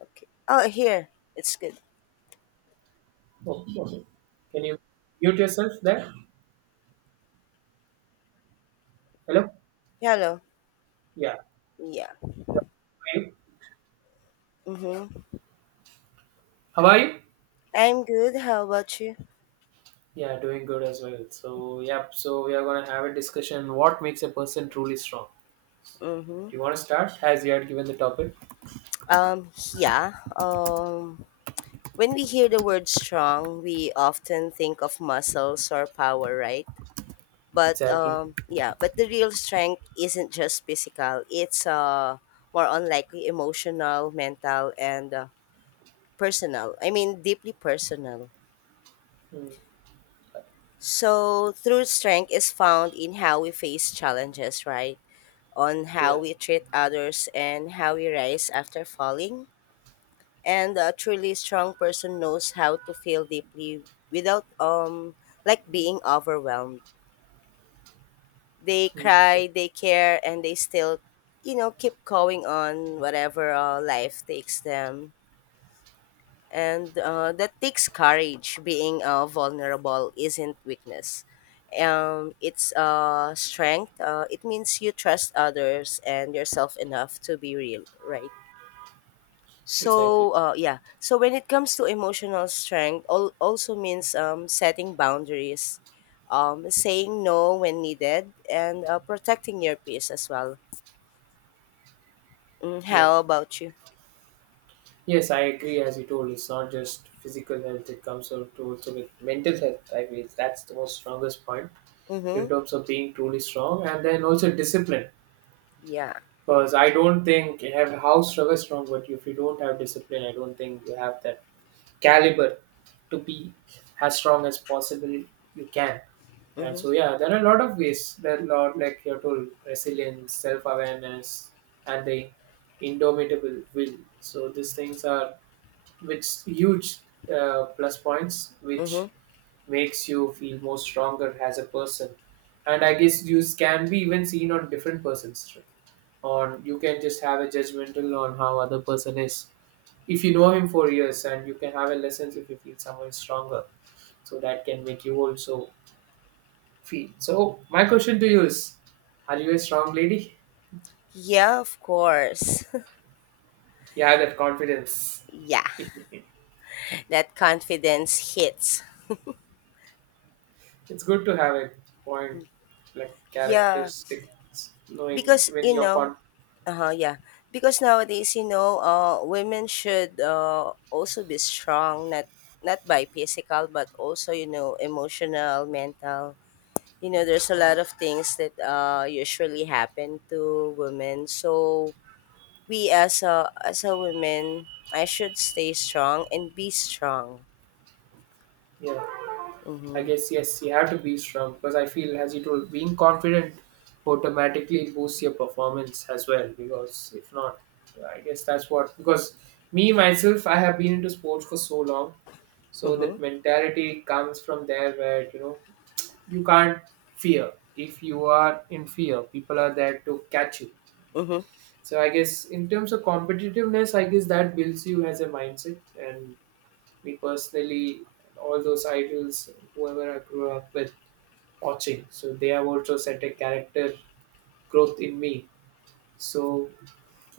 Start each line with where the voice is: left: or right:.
left: Okay. Oh, here. It's good.
right: Oh, okay. Can you mute yourself there? Hello?
left: Hello.
right: Yeah.
left: Yeah.
right: Yeah. How are you?
left: Mm-hmm.
right: How are you?
left: I'm good. How about you?
right: Yeah, doing good as well. So, yep. So, we are going to have a discussion what makes a person truly strong.
left: Mm-hmm.
right: Do you want to start as you had given the topic?
left: Um, yeah. Um, when we hear the word strong, we often think of muscles or power, right? But
right: Exactly.
left: um, yeah, but the real strength isn't just physical. It's more on likely emotional, mental, and personal. I mean, deeply personal.
right: Mm,
left: So, true strength is found in how we face challenges, right? On how
right: yeah.
left: we treat others and how we rise after falling. And a truly strong person knows how to feel deeply without like being overwhelmed. They
right: Mm,
left: cry, they care, and they still, keep going on whatever life takes them. And that takes courage. Being vulnerable isn't weakness, it's strength. It means you trust others and yourself enough to be real, right?
right: exactly.
left: So, yeah. So when it comes to emotional strength, also means setting boundaries, saying no when needed, and protecting your peace as well.
right: Yeah.
left: How about you?
right: Yes, I agree. As you told, it's not just physical health, it comes out to also with mental health. I mean, that's the most strongest point in
left: Mm-hmm.
right: terms of being truly strong, and then also discipline.
left: Yeah.
right: Because I don't think you have how strong is strong, but if you don't have discipline, I don't think you have that caliber to be as strong as possible you can. And
left: Mm-hmm.
right: so yeah, there are a lot of ways. There are a lot, like you told, resilience, self awareness, and the indomitable will. So these things are which huge plus points,
left: Mm-hmm.
right: which makes you feel more stronger as a person. And I guess you can be even seen on different persons, on you can just have a judgmental on how other person is, if you know him for years, and you can have a lessons if you feel someone is stronger, so that can make you also feel. So my question to you is, are you a strong lady,
left: Yeah, of course.
right: you have that confidence?
left: Yeah, that confidence hits.
right: It's good to have a point, like
left: Yeah,
right: characteristics, knowing
left: because
right: when
left: you
right: you're
left: know,
right: con.
left: uh-huh, yeah. Because nowadays, you know, women should also be strong, not not by physical, but also, you know, emotional, mental. You know, there's a lot of things that usually happen to women. So we as a women, I should stay strong and be strong.
right: Yeah, I
left: Mm-hmm.
right: guess yes, you have to be strong, because I feel, as you told, being confident automatically boosts your performance as well. Because if not, I guess that's what. Because me myself, I have been into sports for so long, so
left: Mm-hmm.
right: that mentality comes from there where you know you can't fear. If you are in fear, people are there to catch you.
left: Mm-hmm.
right: So I guess in terms of competitiveness, I guess that builds you as a mindset. And me personally, all those idols, whoever I grew up with watching. So they have also set a character growth in me. So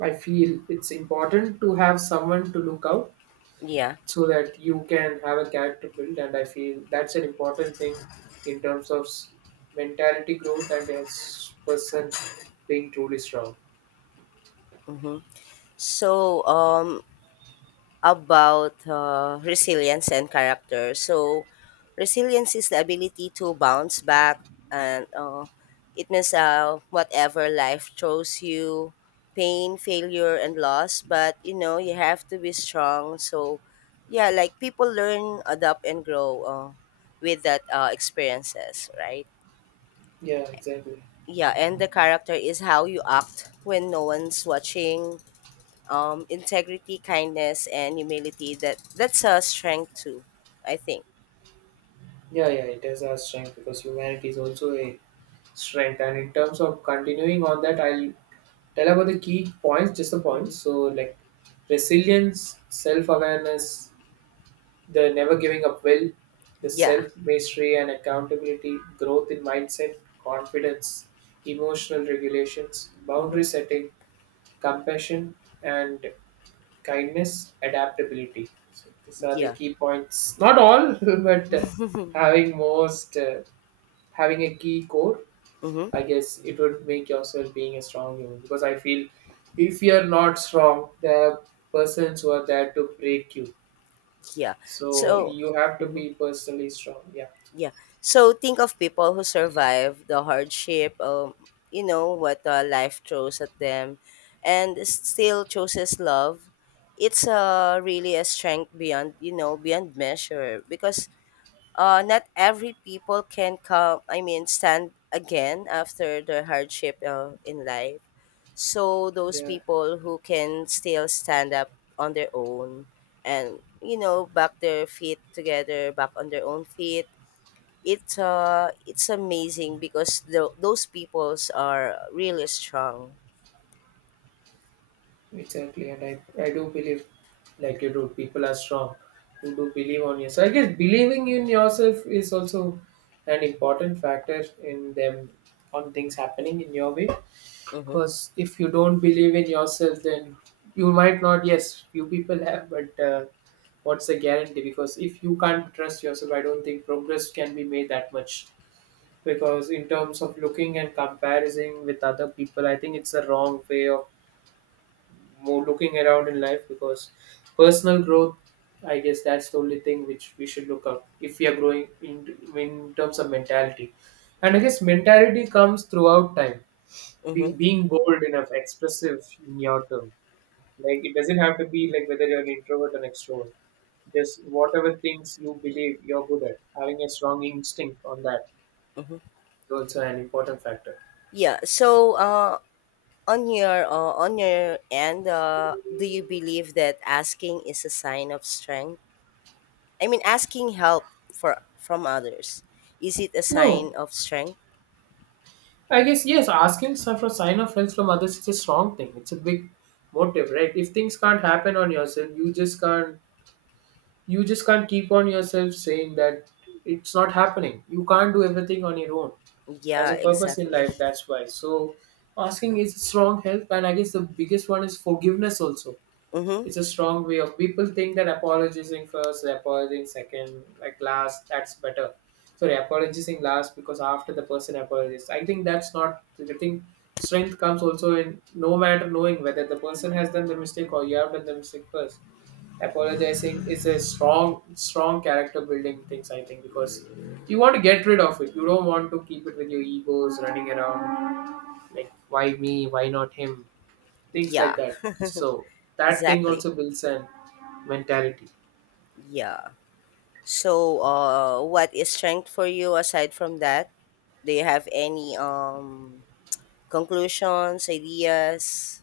right: I feel it's important to have someone to look out,
left: Yeah.
right: so that you can have a character build. And I feel that's an important thing in terms of mentality growth and as person being truly strong.
left: Mm-hmm. So um, about resilience and character. So, resilience is the ability to bounce back, and it means whatever life throws you, pain, failure, and loss. But you know, you have to be strong. So, yeah, like people learn, adapt, and grow with that experiences, right?
right: Yeah, exactly.
left: Yeah, and the character is how you act when no one's watching, integrity, kindness, and humility. That's a strength too, I think.
right: Yeah, yeah, it is our strength because humanity is also a strength. And in terms of continuing on that, I'll tell about the key points, just the points.
left: Hmm.
right: So like resilience, self-awareness, the never giving up will, the
left: Yeah.
right: self-mastery and accountability, growth in mindset, confidence, emotional regulations,
left: Hmm.
right: boundary setting, compassion and kindness, adaptability. So these are the
left: Yeah.
right: key points. Not all, but having most, having a key core, I
left: Hmm.
right: guess it would make yourself being a strong human because I feel if you're not strong, there are persons who are there to break you.
left: Yeah.
right: So
left: So,
right: you have to
left: mhm,
right: be personally strong. Yeah,
left: yeah. So think of people who survive the hardship. You know what life throws at them, and still chooses love. It's really a strength beyond, you know, beyond measure because not every people can come, I mean, stand again after the hardship in life. So those
right: yeah,
left: people who can still stand up on their own, and you know, back their feet together, back on their own feet, it's it's amazing because those peoples are really strong.
right: exactly. And I do believe, like you do, people are strong who do believe on yourself. I guess believing in yourself is also an important factor in them on things happening in your way.
left: Mm-hmm.
right: Because if you don't believe in yourself, then you might not. Yes, few people have, but. What's the guarantee, because if you can't trust yourself, I don't think progress can be made that much, because in terms of looking and comparison with other people, I think it's a wrong way of more looking around in life, because personal growth, I guess that's the only thing which we should look up if we are growing in terms of mentality. And I guess mentality comes throughout time,
left: Mm-hmm.
right: being bold enough expressive in your term, like it doesn't have to be like whether you're an introvert or an extrovert. Just whatever things you believe you're good at, having a strong instinct on that
left: Mm-hmm.
right: is also an important factor.
left: Yeah, on your on your end, do you believe that asking is a sign of strength? I mean, asking help for from others, is it a
right: No,
left: sign of strength?
right: I guess yes. Asking for sign of help from others is a strong thing. It's a big motive, right? If things can't happen on yourself, you just can't. You just can't keep on yourself saying that it's not happening. You can't do everything on your own. There's
left: Yeah,
right: a purpose in
left: exactly.
right: life. That's why. So asking is strong help, and I guess the biggest one is forgiveness also.
left: Mm-hmm.
right: It's a strong way of people think that apologizing first, apologizing second, like last, that's better. Sorry, apologizing last, because after the person apologizes. I think that's not, I think strength comes also in no matter knowing whether the person has done the mistake or you have done the mistake first. Apologizing is a strong character building things, I think, because you want to get rid of it. You don't want to keep it with your egos running around, like why me, why not him? Things like
left: Yeah,
right: that. So that thing
left: exactly.
right: also builds an mentality.
left: Yeah. So, what is strength for you aside from that? Do you have any conclusions, ideas?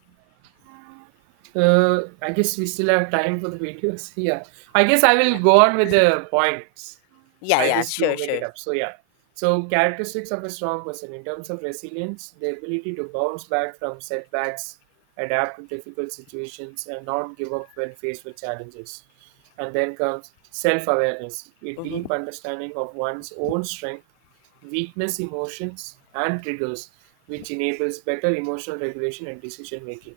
right: I guess we still have time for the videos. Yeah, I guess I will
left: Yeah.
right: go on with the points.
left: Yeah.
right: I
left: Yeah.
right: just do
left: Sure.
right: make
left: Sure.
right: it up. So yeah. So characteristics of a strong person in terms of resilience, the ability to bounce back from setbacks, adapt to difficult situations, and not give up when faced with challenges. And then comes self-awareness, a
left: Mm-hmm.
right: deep understanding of one's own strength, weakness, emotions, and triggers, which enables better emotional regulation and decision making.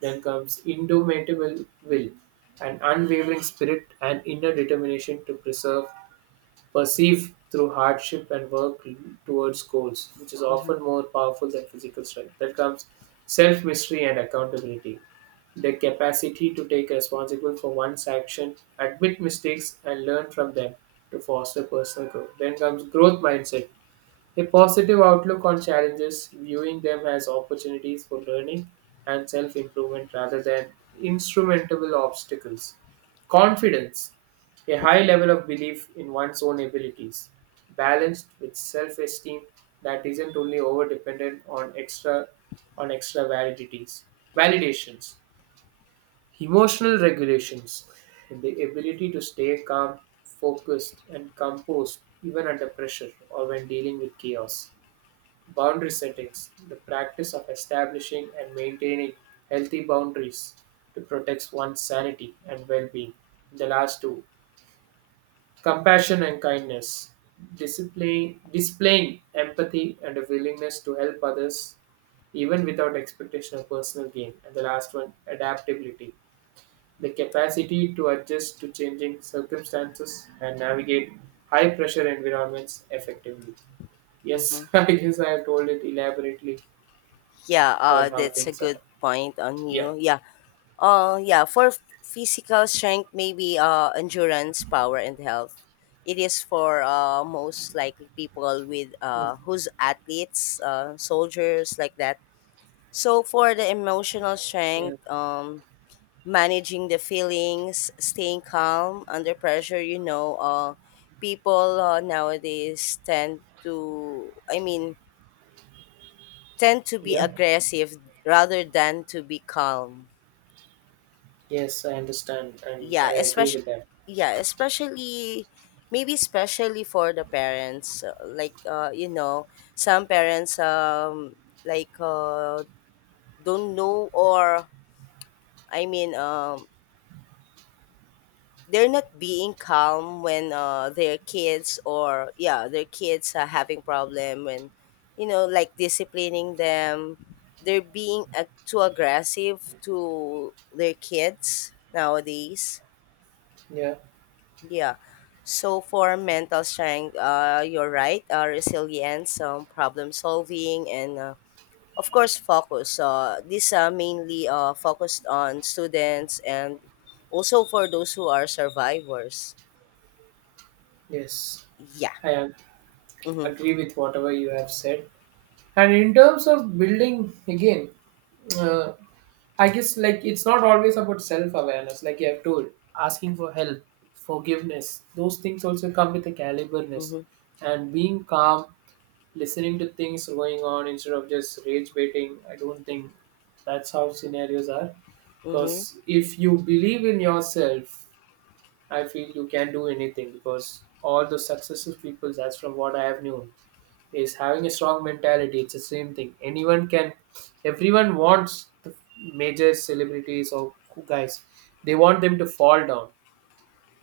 right: Then comes indomitable will, an unwavering spirit and inner determination to preserve. Perceive through hardship and work towards goals, which is
left: Mm-hmm.
right: often more powerful than physical strength. That comes self mystery and accountability. The capacity to take responsibility for one's action, admit mistakes, and learn from them to foster personal growth. Then comes growth mindset, a positive outlook on challenges, viewing them as opportunities for learning and self improvement rather than insurmountable obstacles. Confidence, a high level of belief in one's own abilities, balanced with self esteem that isn't only over dependent on extra validities. Validations. Emotional regulations. The ability to stay calm, focused, and composed even under pressure or when dealing with chaos. Boundary settings, the practice of establishing and maintaining healthy boundaries to protect one's sanity and well being. The last two, compassion and kindness, displaying empathy and a willingness to help others even without expectation of personal gain. And the last one, adaptability, the capacity to adjust to changing circumstances and navigate high pressure environments effectively.
left: Mm-hmm.
right: Yes, I guess I have told it elaborately
left: Yeah.
right: on how
left: That's a
right: things are.
left: good point on
right: Yeah.
left: you. Yeah. Yeah, for physical strength, maybe endurance, power, and health. It is for most likely people with
right: Hmm.
left: who's athletes, soldiers like that. So for the emotional
right: Yeah.
left: strength, managing the feelings, staying calm under pressure. You know, people nowadays tend to, I mean, tend to be
right: Yeah.
left: aggressive rather than to be calm.
right: Yes, I understand, and
left: yeah
right: I agree
left: especially
right: with that.
left: yeah especially maybe especially for the parents, like you know, some parents, like uh don't know, or I mean, they're not being calm when their kids, or yeah, their kids are having problem. When you know, like disciplining them, they're being too aggressive to their kids nowadays.
right: Yeah.
left: Yeah. So for mental strength, you're right. Resilience, problem solving, and of course focus. These are mainly focused on students and also for those who are survivors.
right: Yes,
left: Yeah.
right: I am-
left: Mm-hmm.
right: agree with whatever you have said. And in terms of building, again, uh, I guess like it's not always about self-awareness, like you have told, asking for help, forgiveness. Those things also come with a caliberness,
left: Mm-hmm.
right: and being calm, listening to things going on instead of just rage baiting. I don't think that's how scenarios are,
left: Mm-hmm.
right: because if you believe in yourself, I feel you can do anything, because all the successful people, that's from what I have known, is having a strong mentality. It's the same thing, anyone can, everyone wants the major celebrities or guys, they want them to fall down,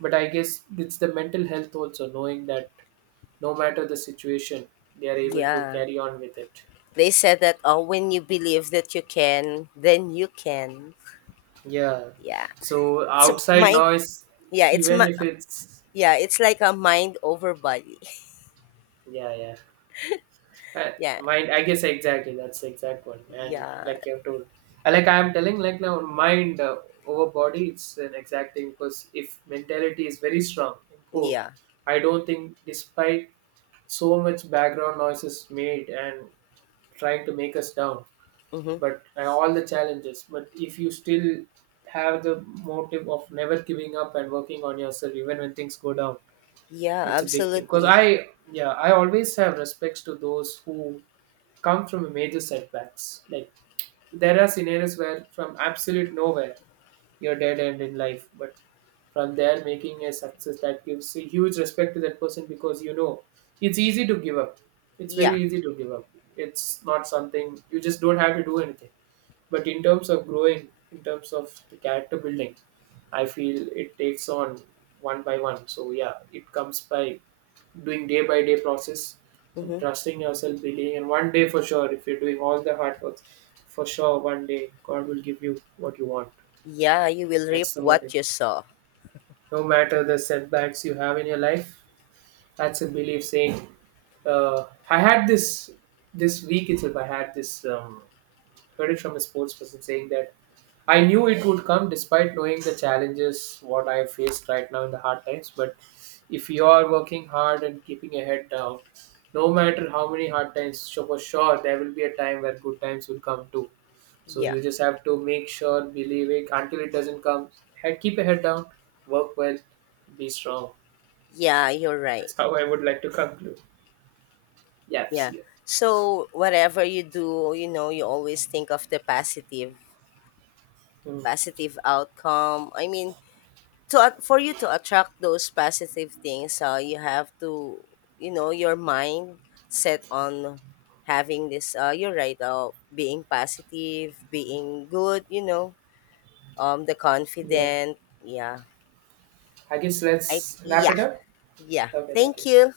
right: but I guess it's the mental health also, knowing that no matter the situation, they are able to
left: Yeah.
right: carry on with it.
left: They said that when you believe that you can, then you can.
right: Yeah.
left: Yeah.
right: So
left: It's a
right: outside
left: mind.
right: noise,
left: Yeah. It's
right: even
left: my.
right: if it's,
left: Yeah. It's like a mind over body.
right: yeah, yeah, I,
left: Yeah.
right: mind, I guess exactly that's the exact one, and
left: Yeah.
right: like you have told, like I am telling like now mind over body, it's an exact thing, because if mentality is very strong and cool,
left: Yeah.
right: I don't think despite so much background noises made and trying to make us down,
left: Mm-hmm.
right: but all the challenges, but if you still have the motive of never giving up and working on yourself even when things go down,
left: Yeah,
right: it's a big thing, because
left: absolutely.
right: I, yeah, I always have respects to those who come from major setbacks. Like there are scenarios where from absolute nowhere you're dead end in life, but from there making a success, that gives a huge respect to that person, because you know it's easy to give up. It's
left: Yeah.
right: very easy to give up. It's not something you just don't have to do anything. But in terms of growing, in terms of the character building, I feel it takes on one by one. So yeah, it comes by doing day by day process and
left: Hmm.
right: trusting yourself, believing. And one day for sure, if you're doing all the hard work, for sure one day God will give you what you want.
left: Yeah, you will reap
right: That's the
left: what
right: motive.
left: you sow.
right: No matter the setbacks you have in your life, that's a belief saying. I had this this week itself. I had this heard it from a sports person saying that I knew it would come despite knowing the challenges what I faced right now in the hard times, but if you are working hard and keeping your head down, no matter how many hard times, so for sure there will be a time where good times will come too. So
left: Yeah.
right: you just have to make sure, believe it until it doesn't come. Head, keep your head down, work well, be strong.
left: Yeah, you're right.
right: That's how I would like to conclude. Yes,
left: Yeah.
right: yeah.
left: So whatever you do, you know, you always think of the positive,
right: Hmm.
left: positive outcome. I mean, to for you to attract those positive things, you have to, you know, your mind set on having this, you're right, being positive, being good, you know, the
right: Yeah.
left: confident. Yeah.
right: I guess
left: I
right: let's wrap
left: yeah.
right: it up.
left: Yeah.
right: Okay, thank
left: Thank
right: you.
left: you.